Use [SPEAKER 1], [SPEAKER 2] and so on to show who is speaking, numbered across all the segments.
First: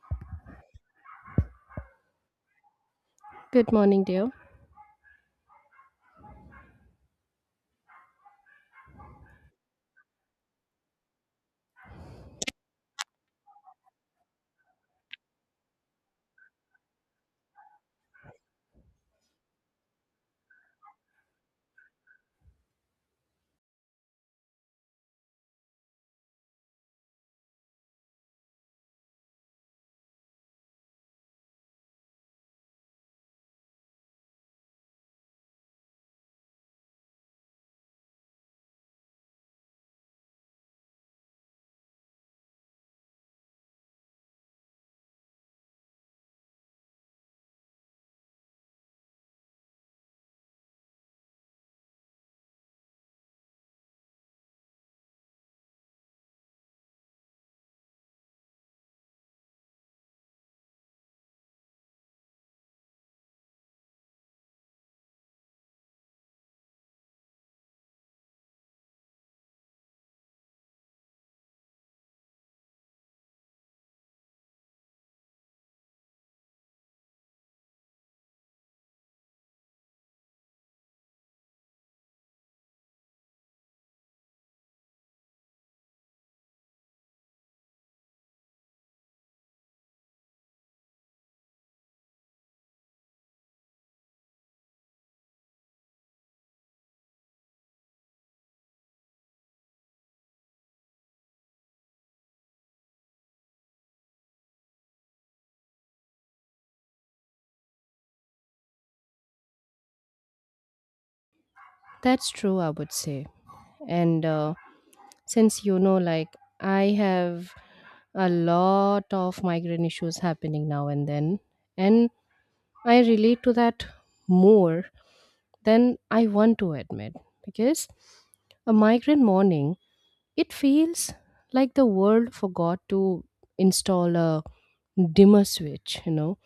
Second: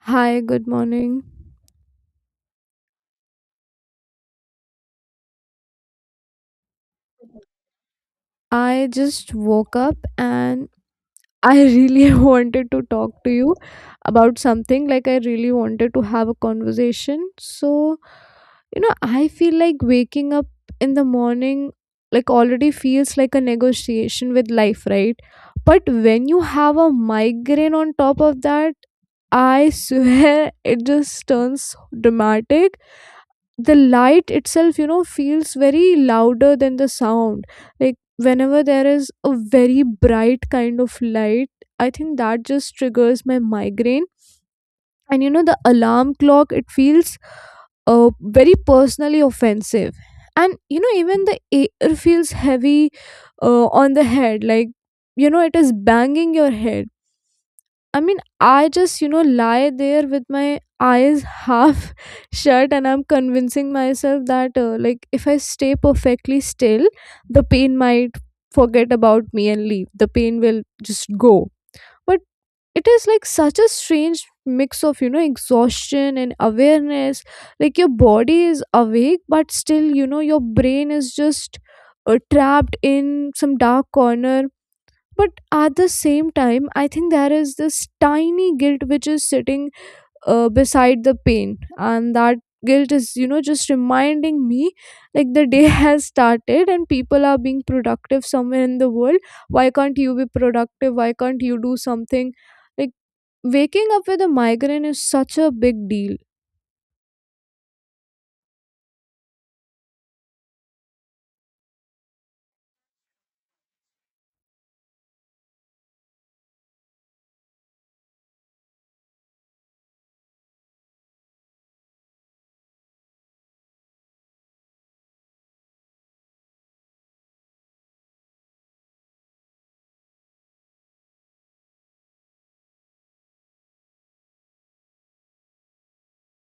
[SPEAKER 1] Hi, good morning.
[SPEAKER 2] Good morning, dear.
[SPEAKER 1] I just woke up and I really wanted to talk to you about something. Like, I really wanted to have a conversation. So, you know, I feel like waking up in the morning, like, already feels like a negotiation with life, right? But when you have a migraine on top of that, I swear it just turns dramatic. The light itself, you know, feels very louder than the sound. Like, whenever there is a very bright kind of light, I think that just triggers my migraine. And you know, the alarm clock, it feels very personally offensive. And you know, even the air feels heavy, on the head, like, you know, it is banging your head. I mean, I just, you know, lie there with my eyes half shut and I'm convincing myself that, like, if I stay perfectly still, the pain might forget about me and leave. The pain will just go. But it is like such a strange mix of, you know, exhaustion and awareness. Like, your body is awake, but still, you know, your brain is just trapped in some dark corner. But at the same time, I think there is this tiny guilt which is sitting beside the pain. And that guilt is, you know, just reminding me, like, the day has started and people are being productive somewhere in the world. Why can't you be productive? Why can't you do something? Like, waking up with a migraine is such a big deal.
[SPEAKER 2] That's true, I would say. And since you know, like, I have a lot of migraine issues happening now and then, and I relate to that more than I want to admit because a migraine morning, it feels like the world forgot to install a dimmer switch, you know,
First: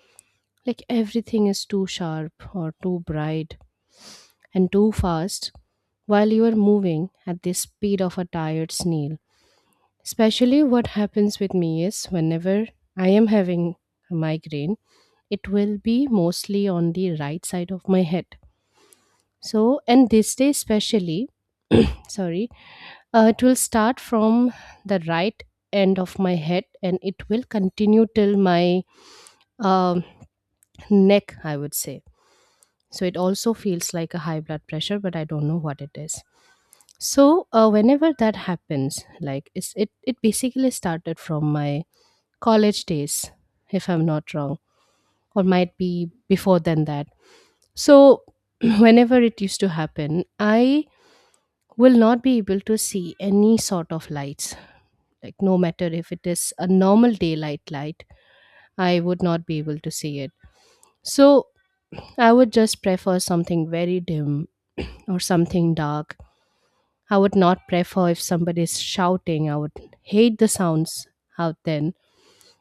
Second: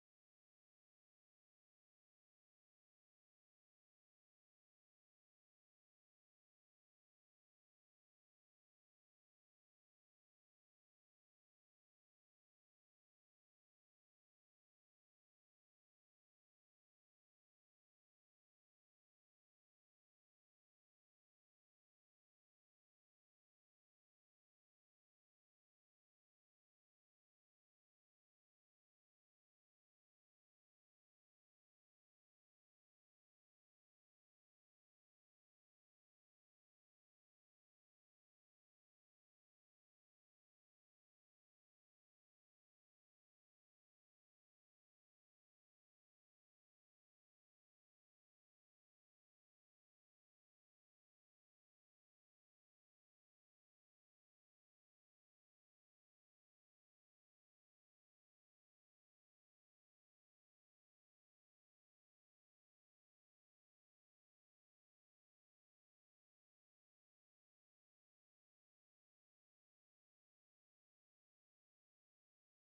[SPEAKER 2] like everything is too sharp or too bright and too fast while you are moving at the speed of a tired snail. Especially what happens with me is whenever I am having a migraine, it will be mostly on the right side of my head. So, and this day especially, sorry, it will start from the right end of my head and it will continue till my um neck, I would say. So it also feels like a high blood pressure, but I don't know what it is. So whenever that happens, like it basically started from my college days, if I'm not wrong, or might be before than that. So whenever it used to happen, I will not be able to see any sort of lights, like no matter if it is a normal daylight light, I would not be able to see it. So I would just prefer something very dim or something dark. I would not prefer if somebody is shouting. I would hate the sounds out then.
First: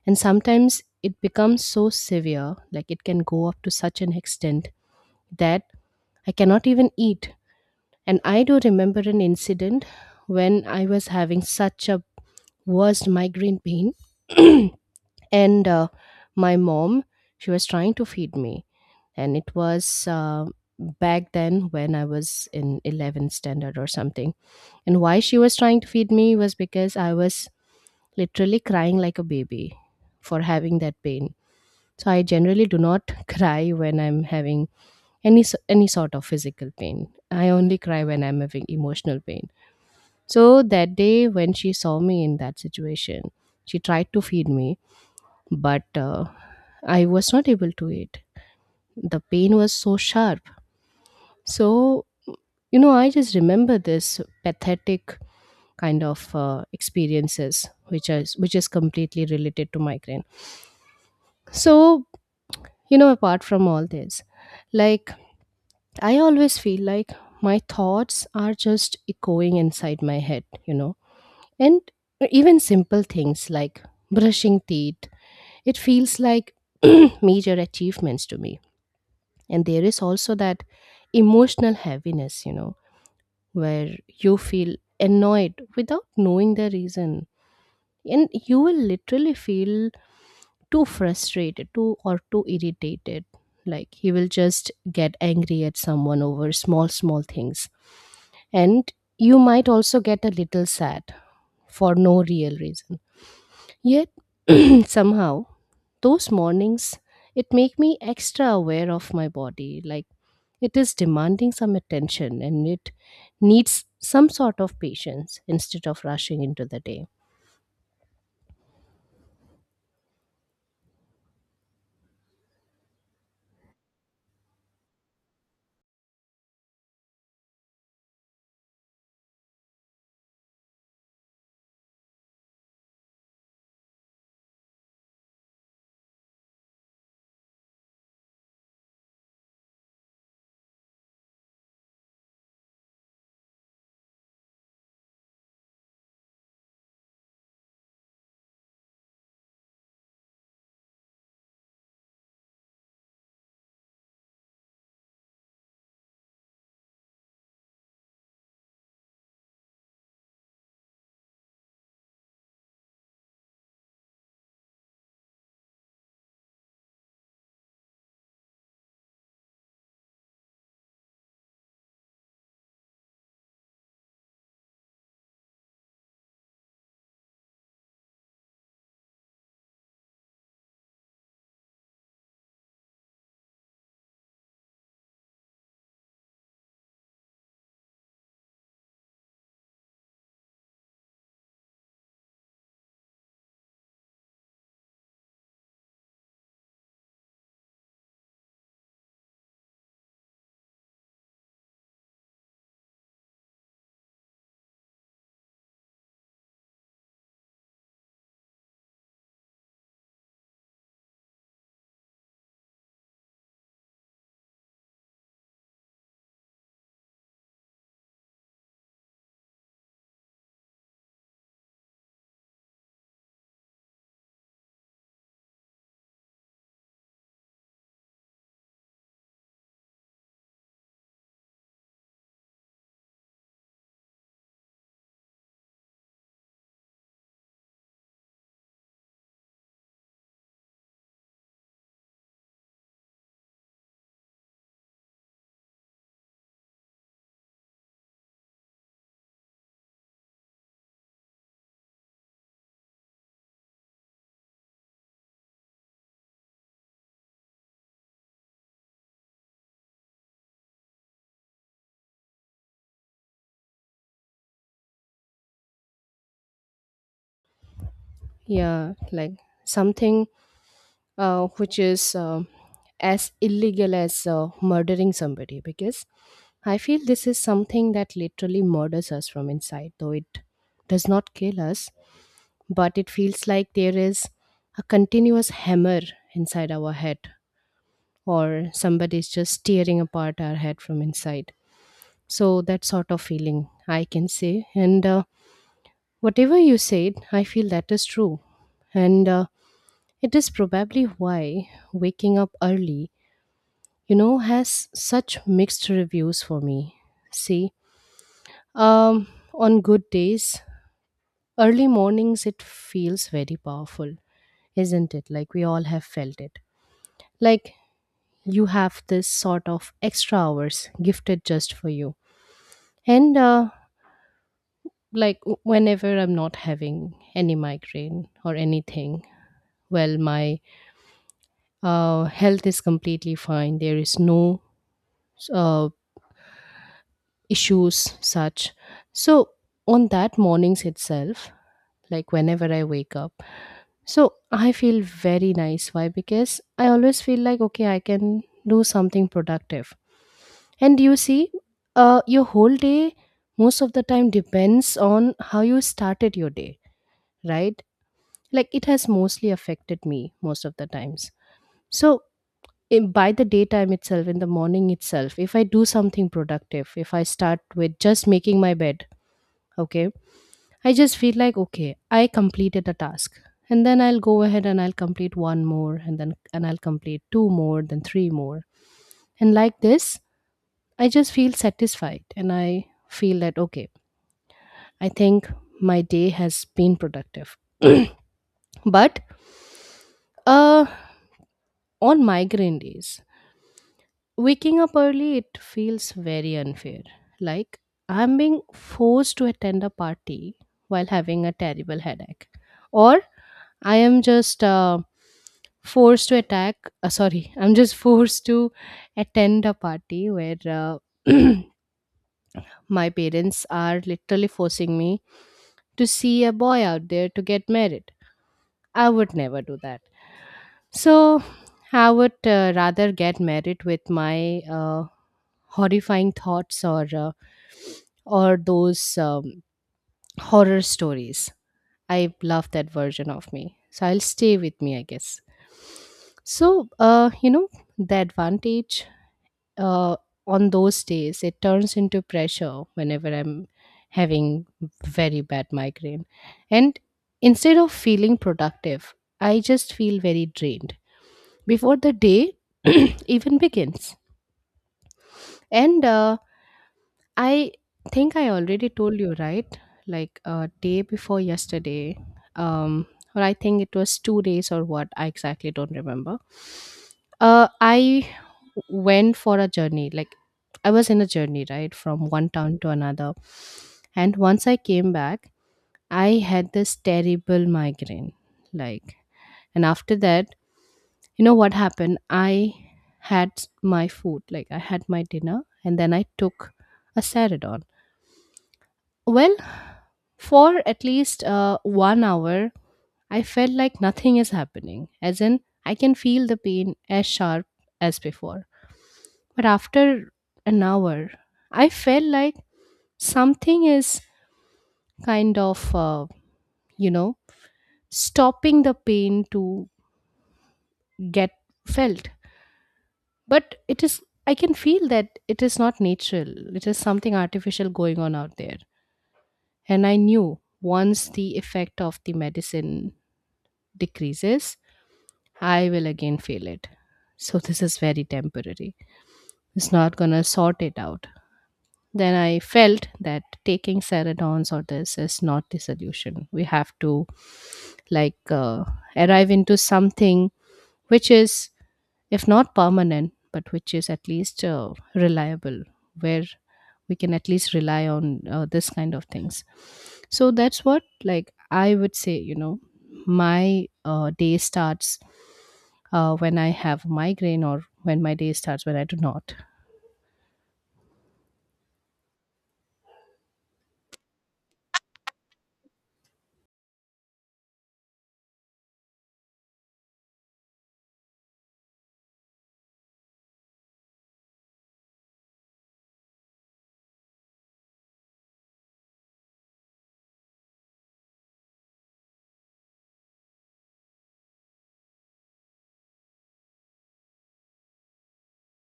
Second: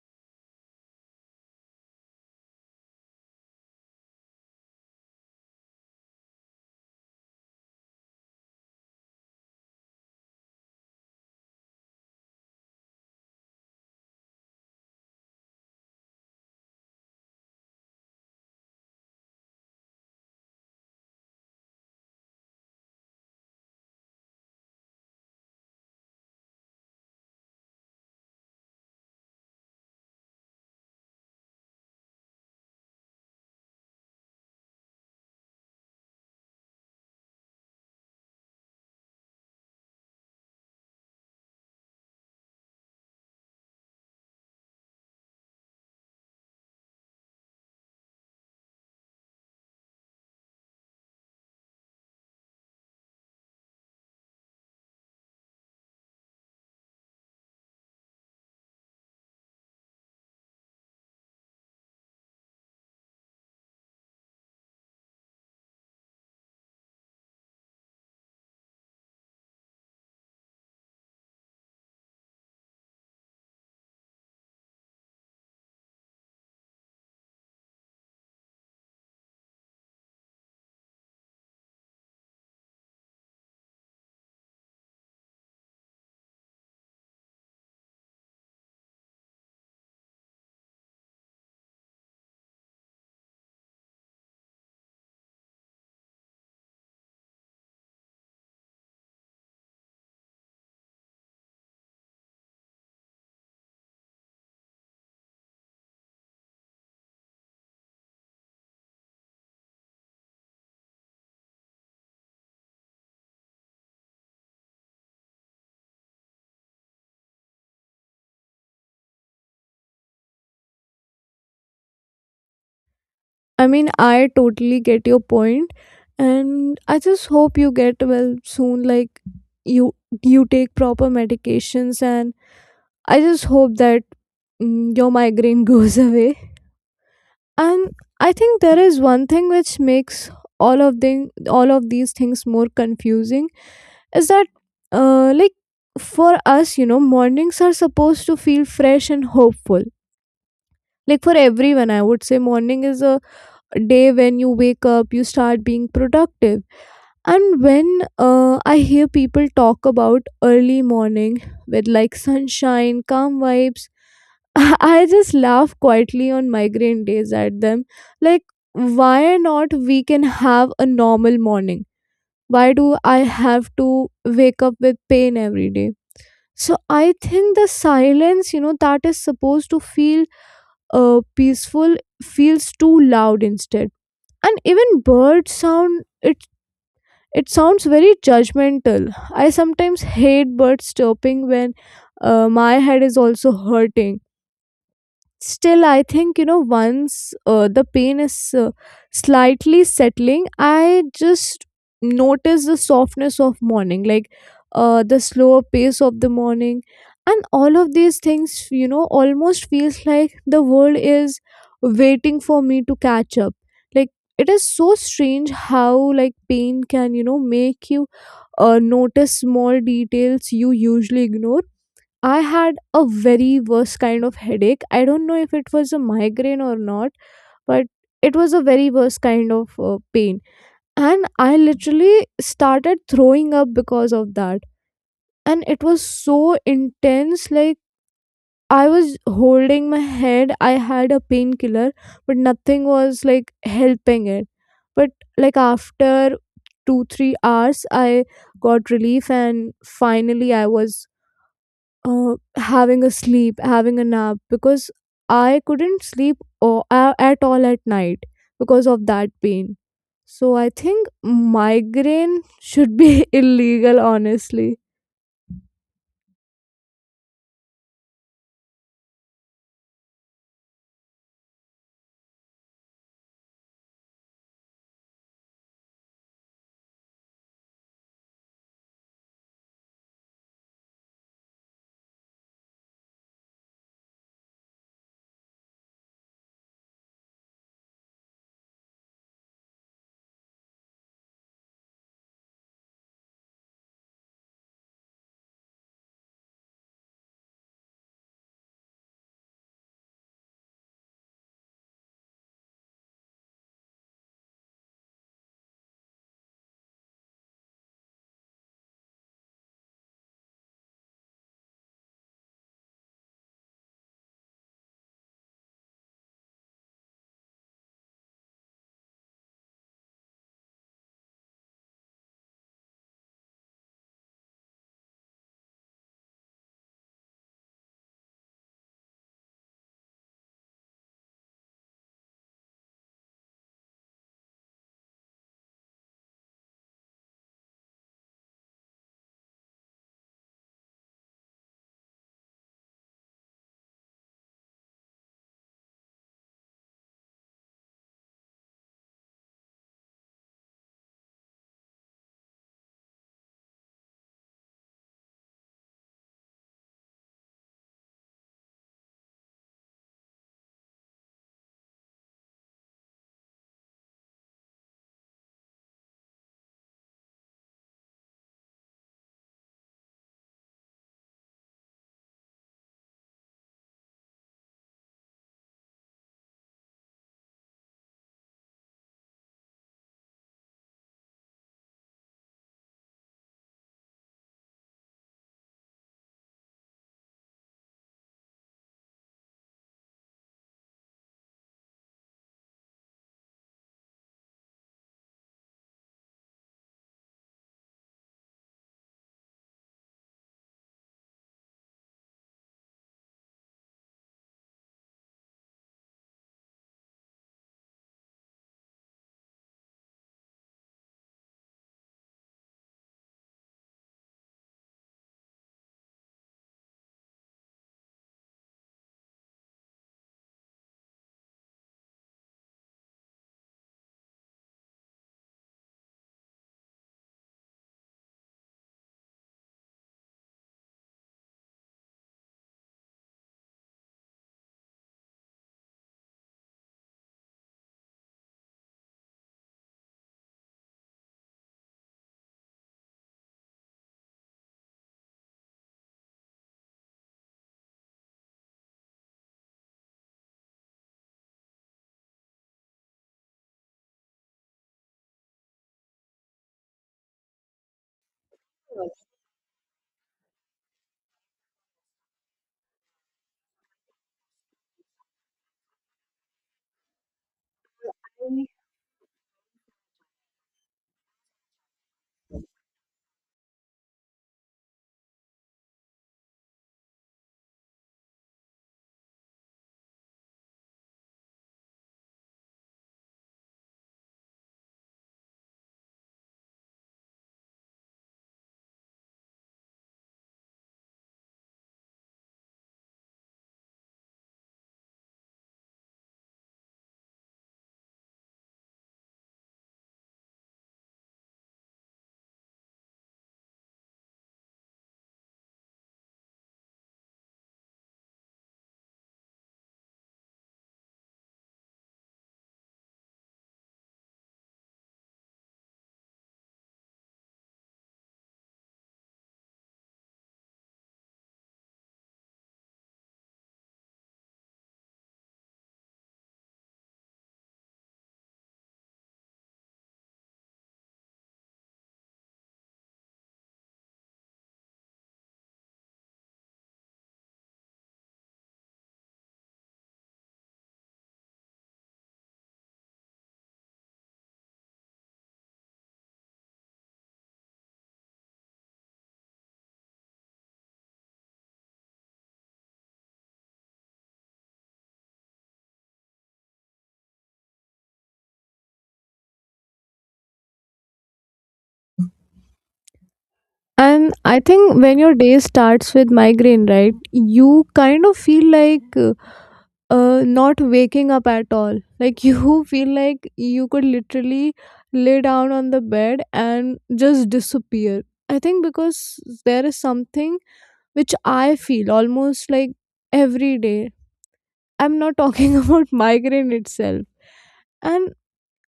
[SPEAKER 2] And sometimes it becomes so severe, like it can go up to such an extent that I cannot even eat. And I do remember an incident when I was having such a worst migraine pain. and my mom, she was trying to feed me. And it was back then when I was in 11th standard or something, and why she was trying to feed me was because I was literally crying like a baby for having that pain. So I generally do not cry when I'm having any sort of physical pain. I only cry when I'm having emotional pain. So that day when she saw me in that situation, she tried to feed me, but I was not able to eat. The pain was so sharp. So you know, I just remember this pathetic kind of experiences which is completely related to migraine. So you know, apart from all this, like, I always feel like my thoughts are just echoing inside my head, you know, and even simple things like brushing teeth, it feels like major achievements to me. And there is also that emotional heaviness, you know, where you feel annoyed without knowing the reason, and you will literally feel too frustrated too or too irritated, like he will just get angry at someone over small small things. And you might also get a little sad for no real reason, yet somehow those mornings it make me extra aware of my body, like it is demanding some attention and it needs some sort of patience instead of rushing into the day.
[SPEAKER 1] I mean, I totally get your point, and I just hope you get well soon. Like, you you take proper medications, and I just hope that your migraine goes away. And I think there is one thing which makes all of these things more confusing, is that, like, for us, you know, mornings are supposed to feel fresh and hopeful. Like for everyone, I would say morning is a day when you wake up, you start being productive. And when I hear people talk about early morning with like sunshine, calm vibes, I just laugh quietly on migraine days at them. Like, why not we can have a normal morning? Why do I have to wake up with pain every day? So I think the silence, you know, that is supposed to feel peaceful feels too loud instead. And even bird sound, it sounds very judgmental. I sometimes hate bird chirping when my head is also hurting. Still, I think, you know, once the pain is slightly settling, I just notice the softness of morning, like, the slower pace of the morning. And all of these things, you know, almost feels like the world is waiting for me to catch up. Like, it is so strange how, like, pain can, you know, make you notice small details you usually ignore. I had a very worst kind of headache. I don't know if it was a migraine or not, but it was a very worst kind of pain. And I literally started throwing up because of that. And it was so intense. Like, I was holding my head. I had a painkiller, but nothing was like helping it. But like, after 2, 3 hours, I got relief, and finally, I was having a nap because I couldn't sleep or, at all at night because of that pain. So I think migraine should be illegal, honestly.
[SPEAKER 2] Yeah, like something which is as illegal as murdering somebody, because I feel this is something that literally murders us from inside, though it does not kill us, but it feels like there is a continuous hammer inside our head, or somebody is just tearing apart our head from inside. So, that sort of feeling I can say. And whatever you said, I feel that is true. And it is probably why waking up early, you know, has such mixed reviews for me. See, um on good days, early mornings it feels very powerful, isn't it? Like we all have felt it. Like you have this sort of extra hours gifted just for you. And like whenever I'm not having any migraine or anything, well, my health is completely fine, there is no uh issues such. So on that mornings itself, like whenever I wake up, so I feel very nice. Why? Because I always feel like, okay, I can do something productive. And you see, your whole day most of the time depends on how you started your day, right? Like it has mostly affected me most of the times. So by the daytime itself, in the morning itself, if I do something productive, if I start with just making my bed, okay, I just feel like, okay, I completed a task. And then I'll go ahead and I'll complete one more, and then and I'll complete two more, then three more. And like this, I just feel satisfied and I feel that, okay, I think my day has been productive. But uh on migraine days, waking up early it feels very unfair. Like I'm being forced to attend a party while having a terrible headache. Or I am just forced to attack sorry, I'm just forced to attend a party where my parents are literally forcing me to see a boy out there to get married. I would never do that. So I would rather get married with my horrifying thoughts, or those horror stories. I love that version of me, so I'll stay with me, I guess. So you know, the advantage, uh, on those days it turns into pressure whenever I'm having very bad migraine. And instead of feeling productive, I just feel very drained before the day even begins. And I think I already told you, right? Like day before yesterday, um, or I think it was 2 days or what, I exactly don't remember. I went for a journey. Like I was in a journey, right, from one town to another. And once I came back, I had this terrible migraine. Like, and after that, you know what happened? I had my food, like I had my dinner, and then I took a Ceridon. Well, for at least 1 hour, I felt like nothing is happening, as in, I can feel the pain as sharp as before. But after an hour, I felt like something is kind of, you know, stopping the pain to get felt. But it is, I can feel that it is not natural, it is something artificial going on out there. And I knew once the effect of the medicine decreases, I will again fail it. So this is very temporary. It's not going to sort it out. Then I felt that taking serotonin or this is not the solution. We have to, like, arrive into something which is if not permanent, but which is at least reliable, where we can at least rely on this kind of things. So that's what, like, I would say, you know, my day starts when I have migraine, or when my day starts when I do not.
[SPEAKER 1] And I think when your day starts with migraine, right, you kind of feel like not waking up at all. Like you feel like you could literally lay down on the bed and just disappear. I think because there is something which I feel almost like every day. I'm not talking about migraine itself. And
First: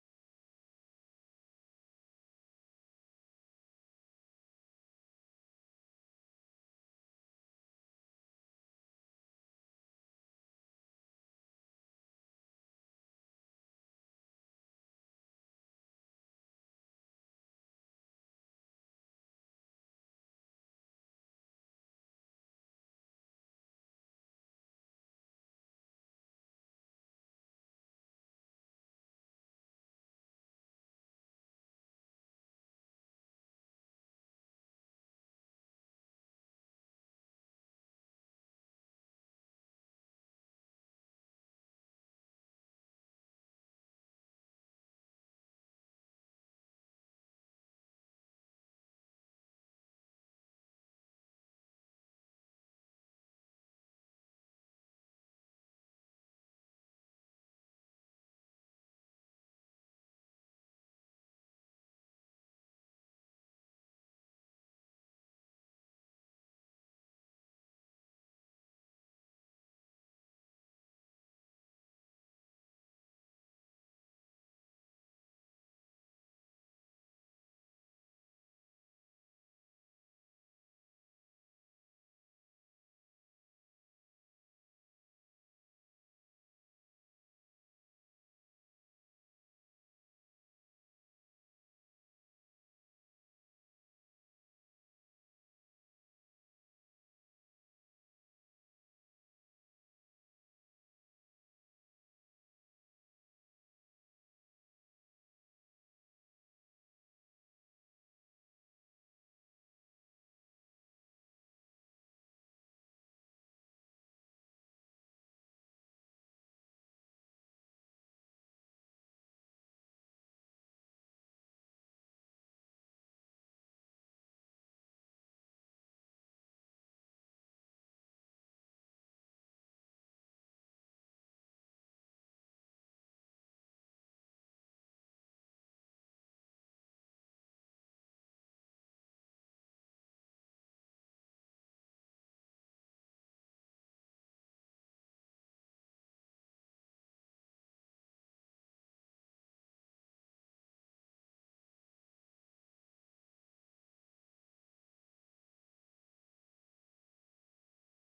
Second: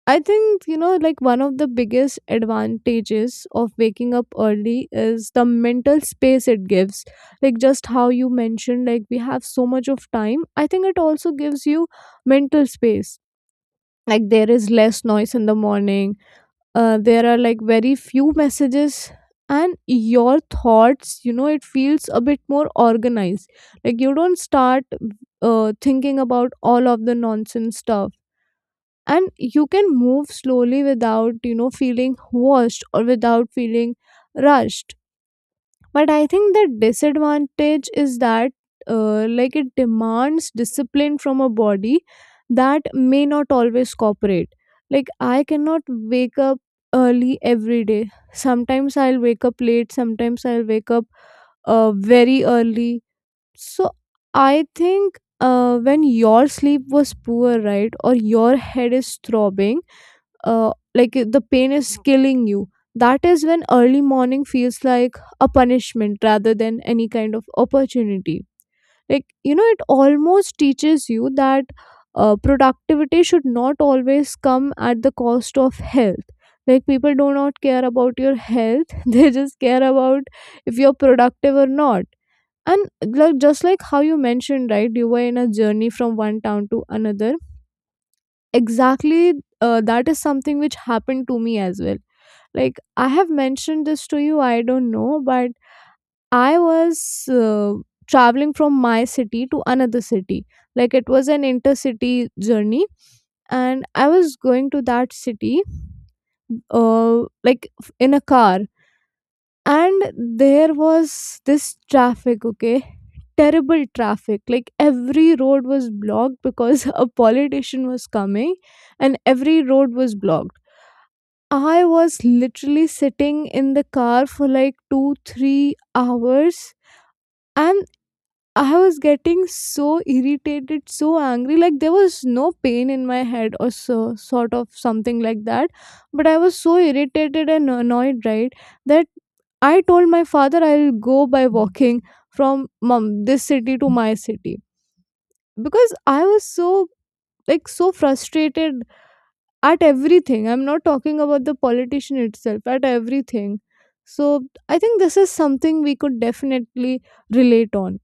[SPEAKER 1] I think, you know, like one of the biggest advantages of waking up early is the mental space it gives. Like just how you mentioned, like we have so much of time. I think it also gives you mental space. Like, there is less noise in the morning, there are like very few messages, and your thoughts, you know, it feels a bit more organized. Like, you don't start thinking about all of the nonsense stuff, and you can move slowly without, you know, feeling washed or without feeling rushed. But I think the disadvantage is that, like, it demands discipline from a body that may not always cooperate. Like, I cannot wake up early every day. Sometimes I'll wake up late, sometimes I'll wake up very early. So I think, when your sleep was poor, right, or your head is throbbing, like, the pain is killing you, that is when early morning feels like a punishment rather than any kind of opportunity. Like, you know, it almost teaches you that productivity should not always come at the cost of health. Like, people do not care about your health, they just care about if you're productive or not. And, like, just like how you mentioned, right, you were in a journey from one town to another. Exactly, that is something which happened to me as well. Like, I have mentioned this to you, I don't know, but I was traveling from my city to another city. Like, it was an intercity journey, and I was going to that city, like, in a car, and there was this traffic, okay? Terrible traffic. Like, every road was blocked because a politician was coming, and every road was blocked. I was literally sitting in the car for like 2, 3 hours. And I was getting so irritated, so angry. Like, there was no pain in my head or so, sort of something like that. But I was so irritated and annoyed, right? That I told my father I'll go by walking from mom, this city to my city. Because I was so, like, so frustrated at everything. I'm not talking about the politician itself, at everything. So I think this is something we could definitely relate on.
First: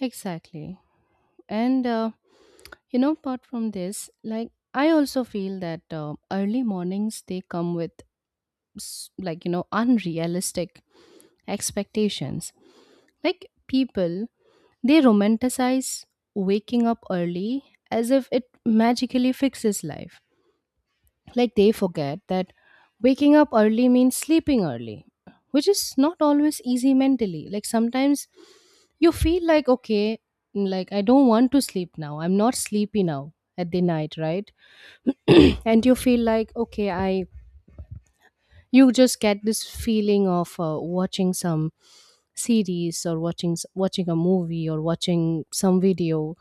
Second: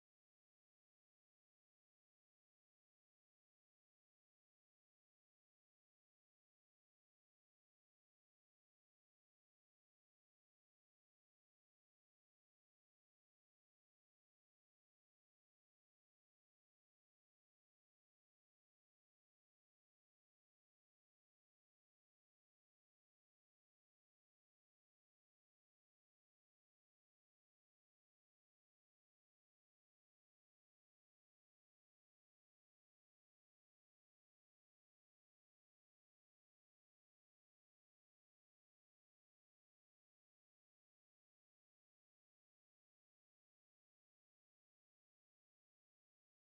[SPEAKER 2] Exactly. And, you know, apart from this, like, I also feel that early mornings they come with like, you know, unrealistic expectations. Like people, they romanticize waking up early as if it magically fixes life. Like they forget that waking up early means sleeping early, which is not always easy mentally. Like sometimes you feel like, okay, like I don't want to sleep now. I'm not sleepy now at the night, right? And you feel like, okay, you just get this feeling of watching some series, or watching watching a movie, or watching some video,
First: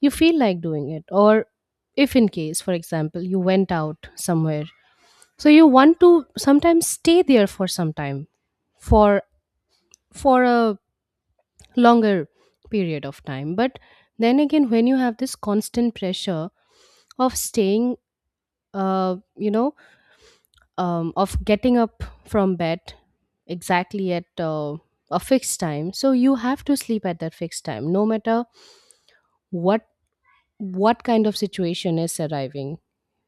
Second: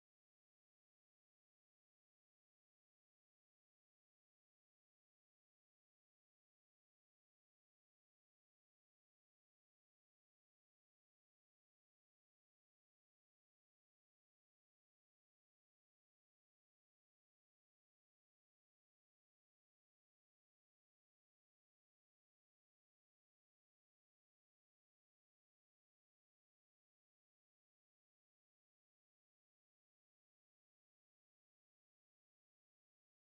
[SPEAKER 2] you feel like doing it. Or if in case, for example, you went out somewhere, so you want to sometimes stay there for some time, for a longer period of time. But then again, when you have this constant pressure of staying, you know, of getting up from bed exactly at a fixed time, so you have to sleep at that fixed time, no matter what what kind of situation is arriving.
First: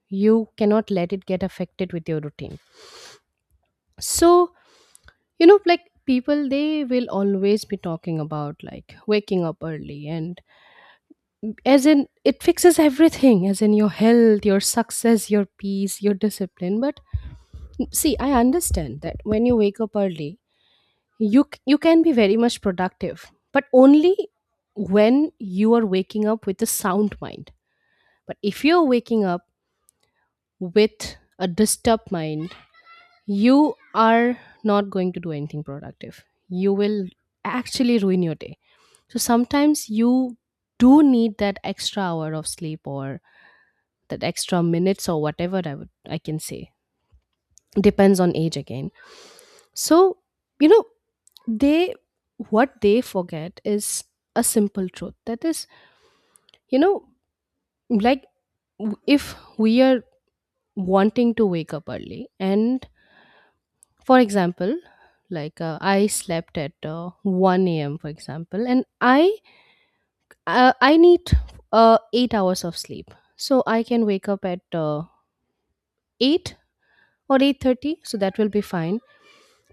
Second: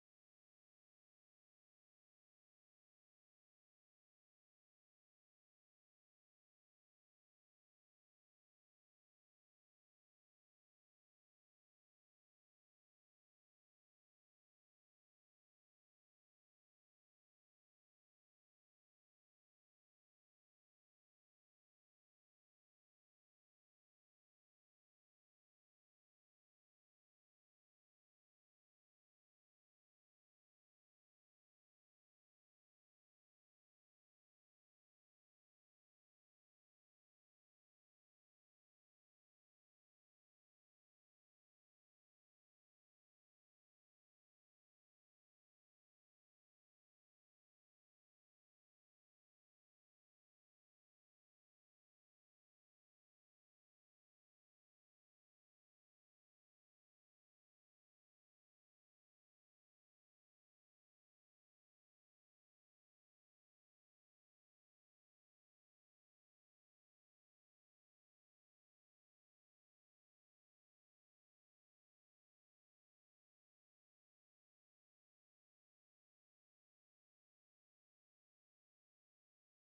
[SPEAKER 2] You cannot let it get affected with your routine. So you know, like, people, they will always be talking about like waking up early, and as in it fixes everything, as in your health, your success, your peace, your discipline. But see, I understand that when you wake up early, you can be very much productive, but only when you are waking up with a sound mind. But if you're waking up with a disturbed mind, you are not going to do anything productive. You will actually ruin your day. So sometimes you do need that extra hour of sleep, or that extra minutes, or whatever I would, I can say. Depends on age again. So, you know, they, what they forget is a simple truth. That is, you know, like, if we are wanting to wake up early, and for example, like I slept at 1 a.m. for example, and I need 8 hours of sleep, so I can wake up at 8 or 8:30, so that will be fine.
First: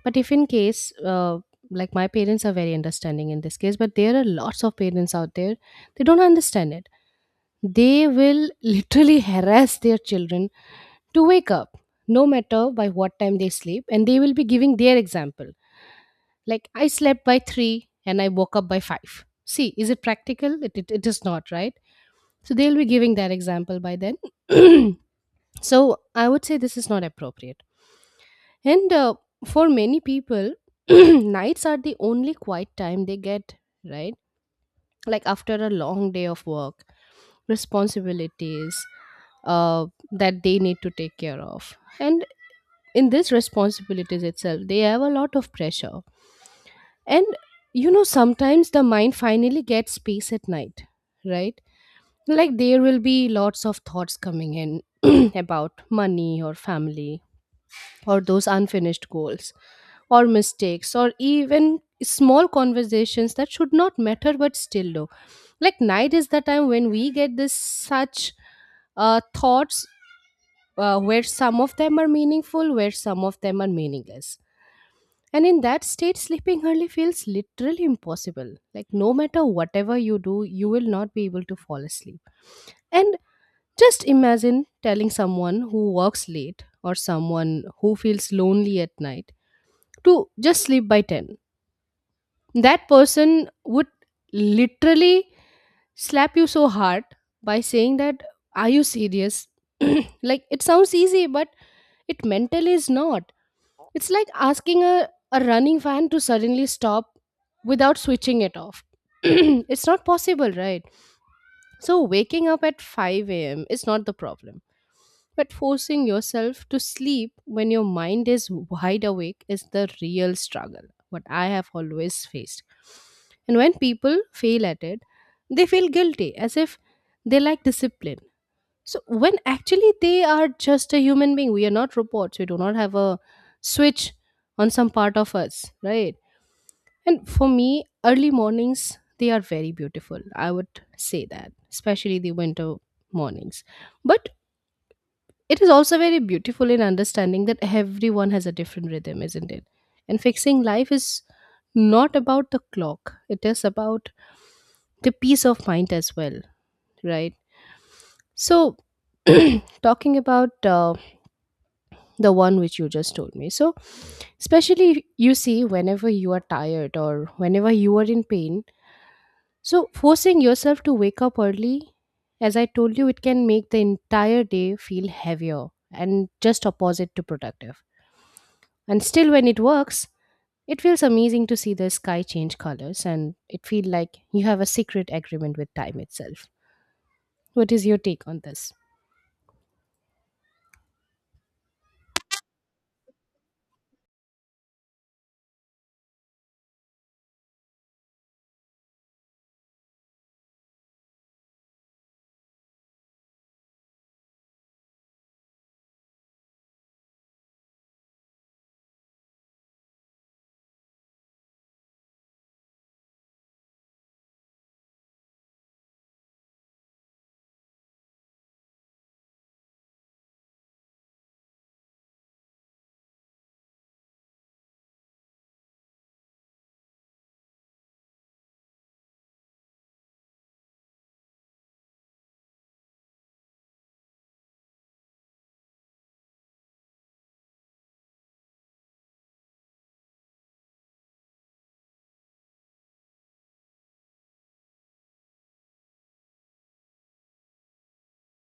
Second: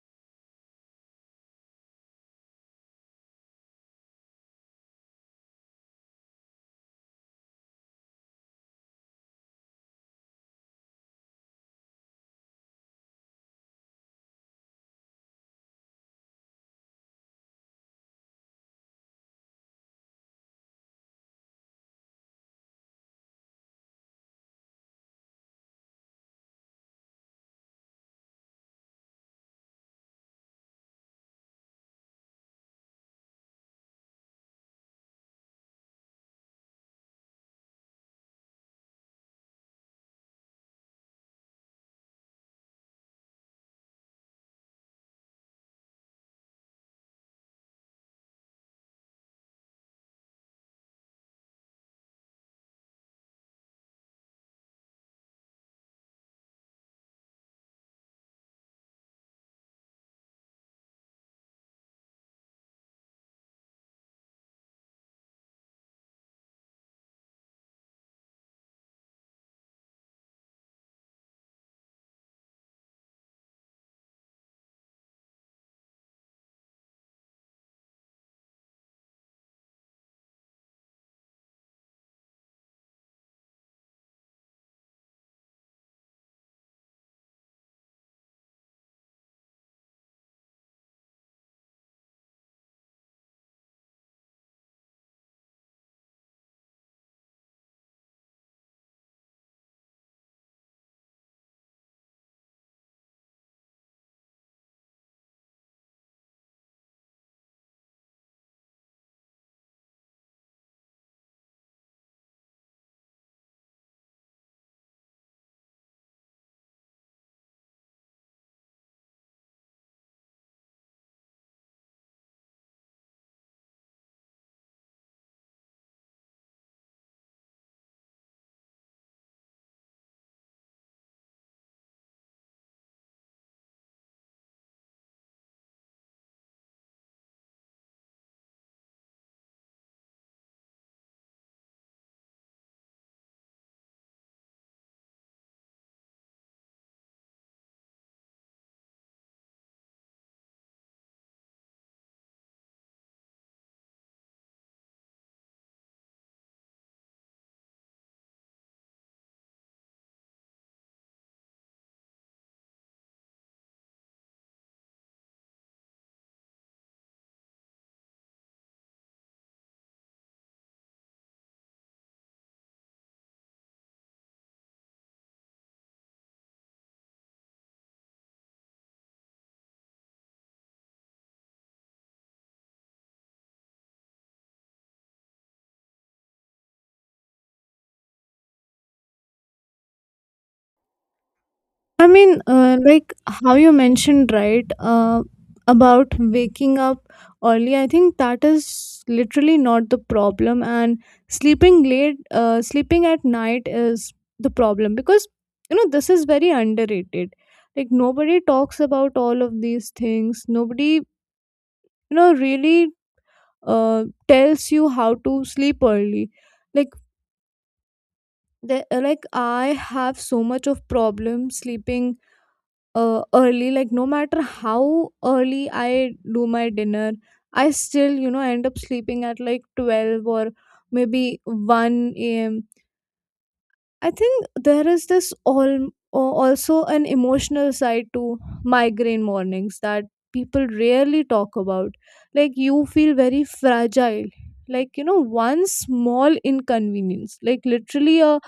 [SPEAKER 2] But if in case like my parents are very understanding in this case, but there are lots of parents out there they don't understand it. They will literally harass their children to wake up no matter by what time they sleep, and they will be giving their example. Like I slept by 3 and I woke up by 5. See, is it practical? It is not, right? So they'll be giving that example by then. So I would say this is not appropriate. And for many people, nights are the only quiet time they get, right? Like after a long day of work, responsibilities uh, that they need to take care of. And in these responsibilities itself, they have a lot of pressure. And sometimes the mind finally gets space at night, right? Like there will be lots of thoughts coming in about money or family or those unfinished goals or mistakes or even small conversations that should not matter but still do. Like night is the time when we get this such thoughts where some of them are meaningful, where some of them are meaningless. And in that state, sleeping early feels literally impossible. Like, no matter whatever you do, you will not be able to fall asleep. And just imagine telling someone who works late or someone who feels lonely at night to just sleep by 10. That person would literally slap you so hard by saying that, are you serious? Like, it sounds easy, but it mentally is not. It's like asking a running fan to suddenly stop without switching it off. It's not possible, right? So, waking up at 5 a.m. is not the problem. But forcing yourself to sleep when your mind is wide awake is the real struggle, what I have always faced. And when people fail at it, they feel guilty as if they lack discipline. So when actually they are just a human being, we are not robots. We do not have a switch on some part of us, right? And for me, early mornings they are very beautiful. I would say that, especially the winter mornings. But it is also very beautiful in understanding that everyone has a different rhythm, isn't it? And fixing life is not about the clock. It is about the peace of mind as well, right? So talking about the one which you just told me. So, especially you see, whenever you are tired or whenever you are in pain, so forcing yourself to wake up early, as I told you, it can make the entire day feel heavier and just opposite to productive. And still, when it works, it feels amazing to see the sky change colors, and it feels like you have a secret agreement with time itself. What is your take on this?
[SPEAKER 1] I mean, like, how you mentioned, right, about waking up early, I think that is literally not the problem. And sleeping at night is the problem, because, you know, this is very underrated. Like, nobody talks about all of these things, nobody, you know, really tells you how to sleep early. Like, like, I have so much of problem sleeping early. Like, no matter how early I do my dinner, I still, you know, end up sleeping at like 12 or maybe 1 a.m. I think there is this all also an emotional side to migraine mornings that people rarely talk about. Like, you feel very fragile. Like, you know, one small inconvenience, like literally a,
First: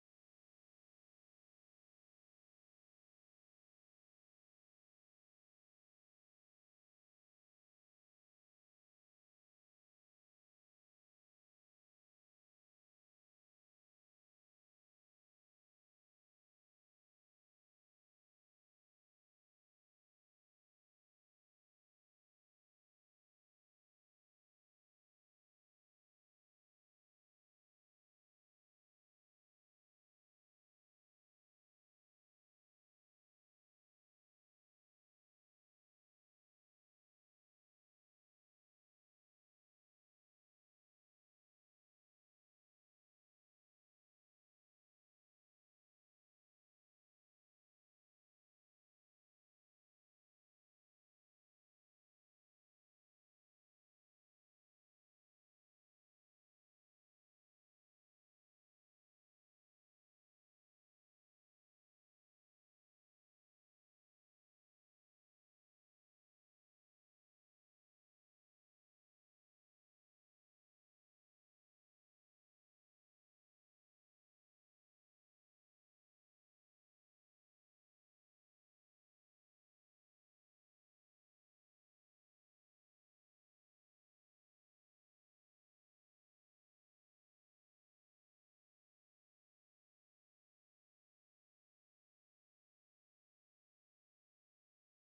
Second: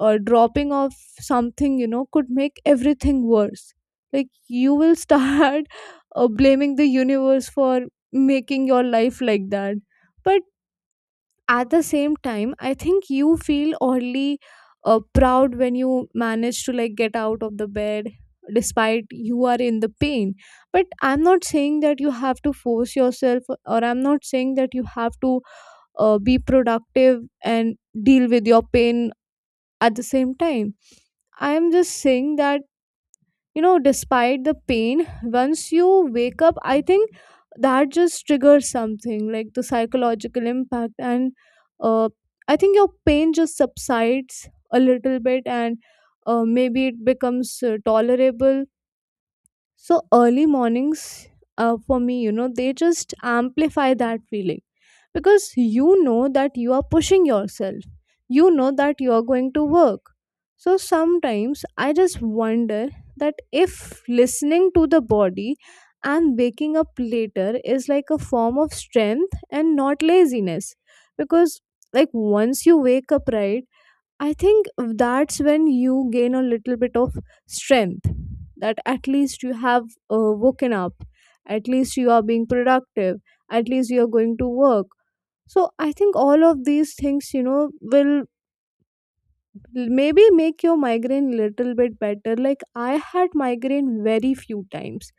[SPEAKER 1] a dropping of something, you know, could make everything worse. Like, you will start blaming the universe for making your life like that. But at the same time, I think you feel oddly proud when you manage to like get out of the bed despite you are in the pain. But I'm not saying that you have to force yourself, or I'm not saying that you have to be productive and deal with your pain at the same time. I am just saying that, you know, despite the pain, once you wake up, I think that just triggers something like the psychological impact. And uh, I think your pain just subsides a little bit, and maybe it becomes tolerable. So early mornings, for me, you know, they just amplify that feeling because you know that you are pushing yourself. You know that you are going to work. So sometimes I just wonder that if listening to the body and waking up later is like a form of strength and not laziness. Because, like, once you wake up, right, I think that's when you gain a little bit of strength, that at least you have woken up, at least you are being productive, at least you are going to work. So I think all of these things, you know, will maybe make your migraine little bit better. Like, I had migraine very few times.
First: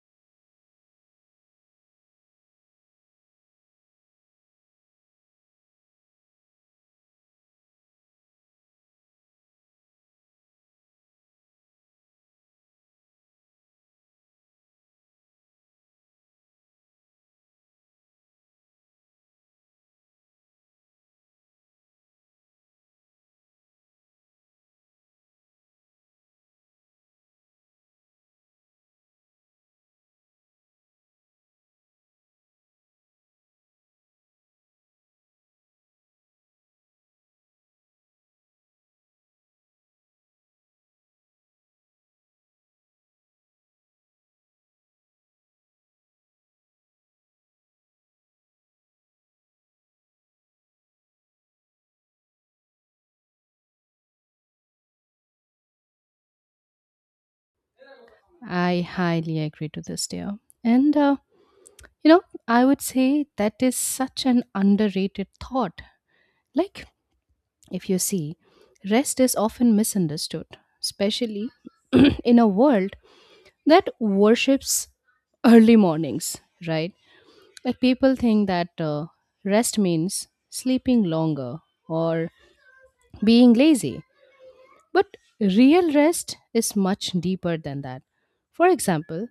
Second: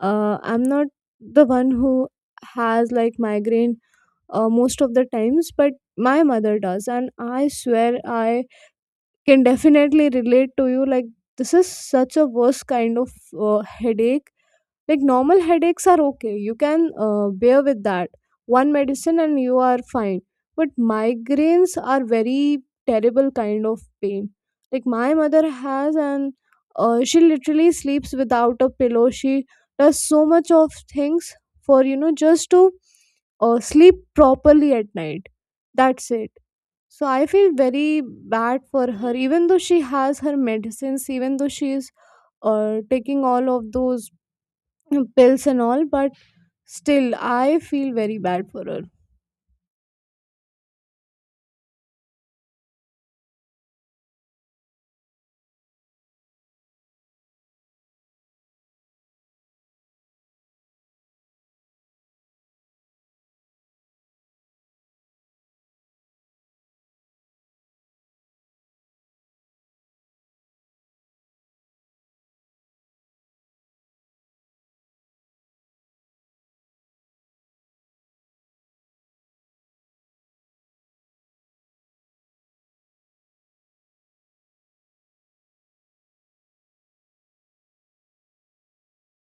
[SPEAKER 1] I'm not the one who has like migraine most of the times, but my mother does, and I swear I can definitely relate to you. Like, this is such a worst kind of headache. Like, normal headaches are okay, you can bear with that, one medicine and you are fine. But migraines are very terrible kind of pain. Like, my mother has, and she literally sleeps without a pillow, she does so much of things for, you know, just to sleep properly at night. That's it. So I feel very bad for her, even though she has her medicines, even though she is taking all of those pills and all. But still, I feel very bad for her.
[SPEAKER 2] I highly agree to this, dear. And You know, I would say that is such an underrated thought. Like, if you see, rest is often misunderstood, especially in a world that worships early mornings, right? Like, people think that rest means sleeping longer or being lazy. But real rest is much deeper than that. For example,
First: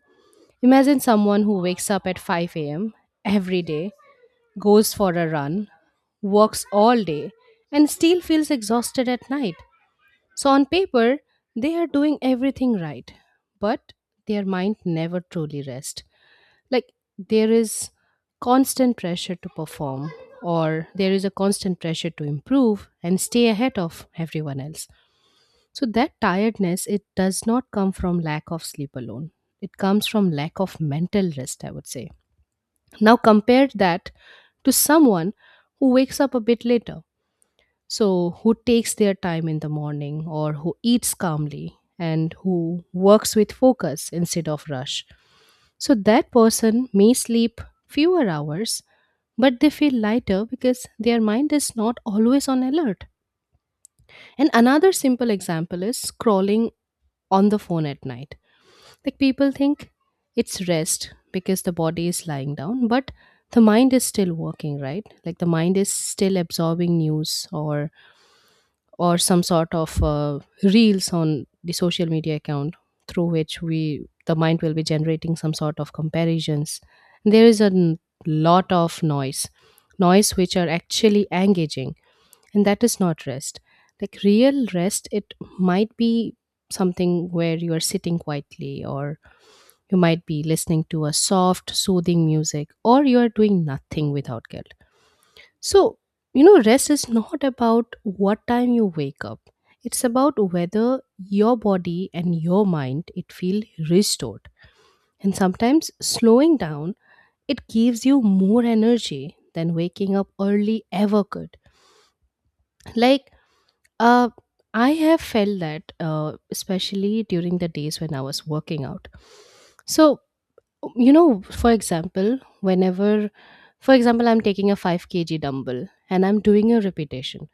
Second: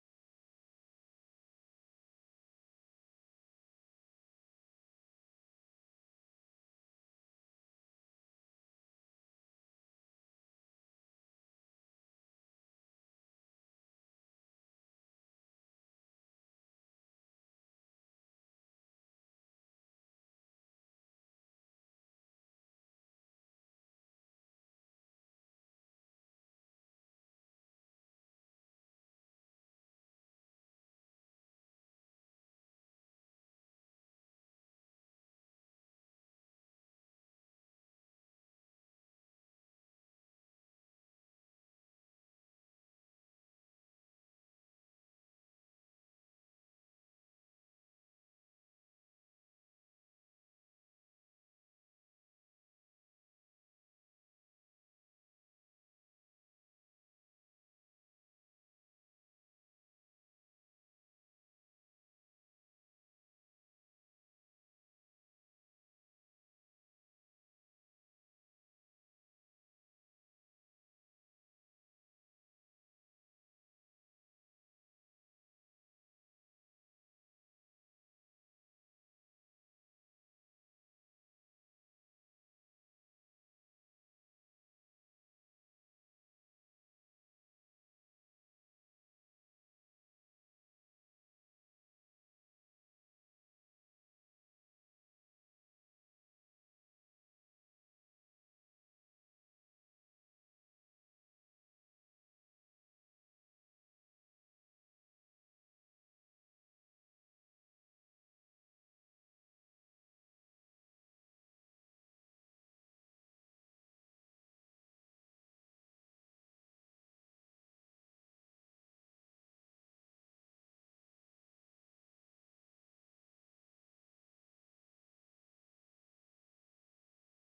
[SPEAKER 2] imagine someone who wakes up at 5 a.m. every day, goes for a run, works all day, and still feels exhausted at night. So, on paper, they are doing everything right, but their mind never truly rests. Like, there is constant pressure to perform, or there is a constant pressure to improve and stay ahead of everyone else. So, that tiredness, it does not come from lack of sleep alone. It comes from lack of mental rest, I would say. Now compare that to someone who wakes up a bit later. So, who takes their time in the morning or who eats calmly and who works with focus instead of rush. So, that person may sleep fewer hours, but they feel lighter because their mind is not always on alert. And another simple example is scrolling on the phone at night. Like people think it's rest because the body is lying down, but the mind is still working, right? Like the mind is still absorbing news or some sort of reels on the social media account, through which we the mind will be generating some sort of comparisons. There is a lot of noise, noise which are actually engaging, and that is not rest. Like real rest, it might be something where you are sitting quietly, or you might be listening to a soft, soothing music, or you are doing nothing without guilt. So, rest is not about what time you wake up. It's about whether your body and your mind it feel restored. And sometimes slowing down, it gives you more energy than waking up early ever could. Like uh I have felt that especially during the days when I was working out. So for example I'm taking a 5 kg dumbbell and I'm doing a repetition,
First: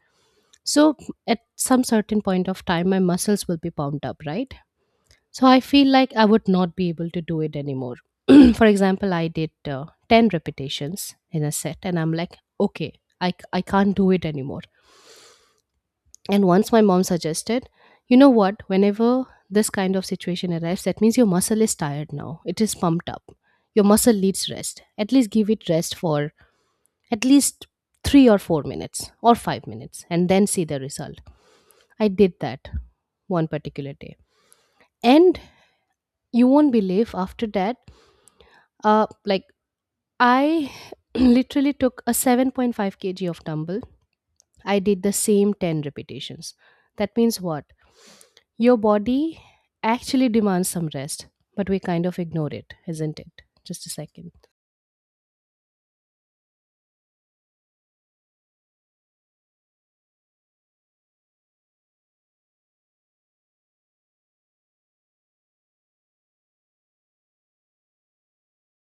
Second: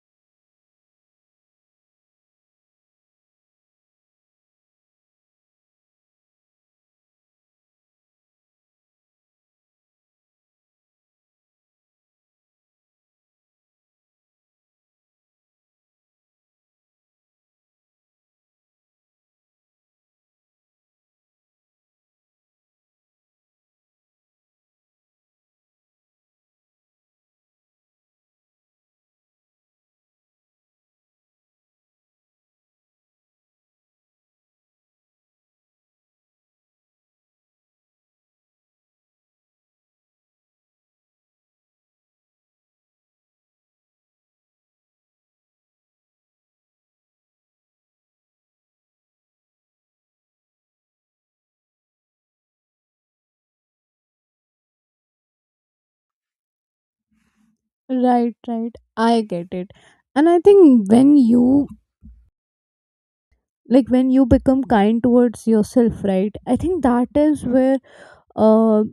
[SPEAKER 2] so at some certain point of time my muscles will be pumped up, right? So I feel like I would not be able to do it anymore. For example, I did 10 repetitions in a set and I'm like, okay, I can't do it anymore. And once my mom suggested, you know what, whenever this kind of situation arrives, that means your muscle is tired now. It is pumped up. Your muscle needs rest. At least give it rest for at least 3 or 4 minutes or 5 minutes, and then see the result. I did that one particular day. And you won't believe, after that, like I literally took a 7.5 kg of dumbbell. I did the same 10 repetitions. That means what? Your body actually demands some rest, but we kind of ignore it, isn't it? Just a second.
[SPEAKER 1] Right, right. I get it. And I think when you, like, when you become kind towards yourself, right? I think that is where uh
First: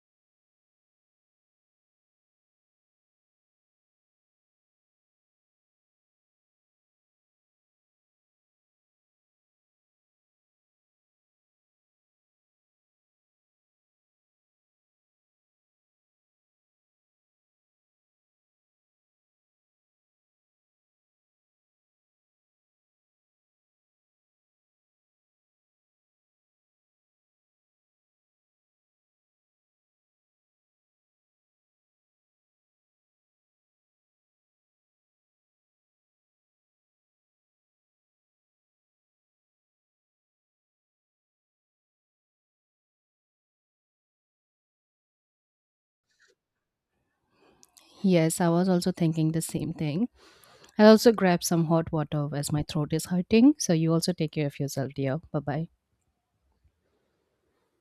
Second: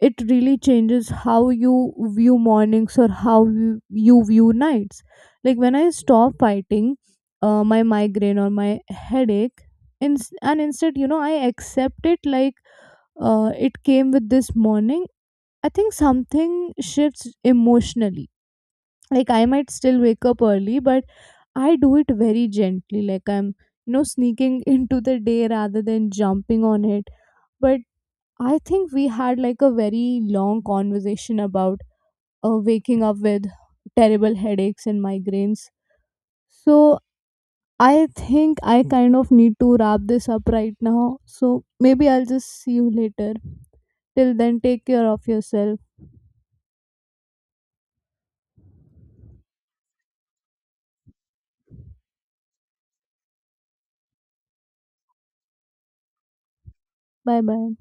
[SPEAKER 1] it really changes how you view mornings or how you view nights. Like, when I stop fighting my migraine or my headache, in, and instead, you know, I accept it, like, it came with this morning. I think something shifts emotionally. Like, I might still wake up early, but I do it very gently, like, I'm, you know, sneaking into the day rather than jumping on it. But I think we had like a very long conversation about waking up with terrible headaches and migraines. So I think I kind of need to wrap this up right now, so maybe I'll just see you later. Till then, take care of yourself.
[SPEAKER 2] Yes, I was also thinking the same thing. I'll also grab some hot water as my throat is hurting. So you also take care of yourself, dear. Bye bye.
[SPEAKER 1] Bye bye.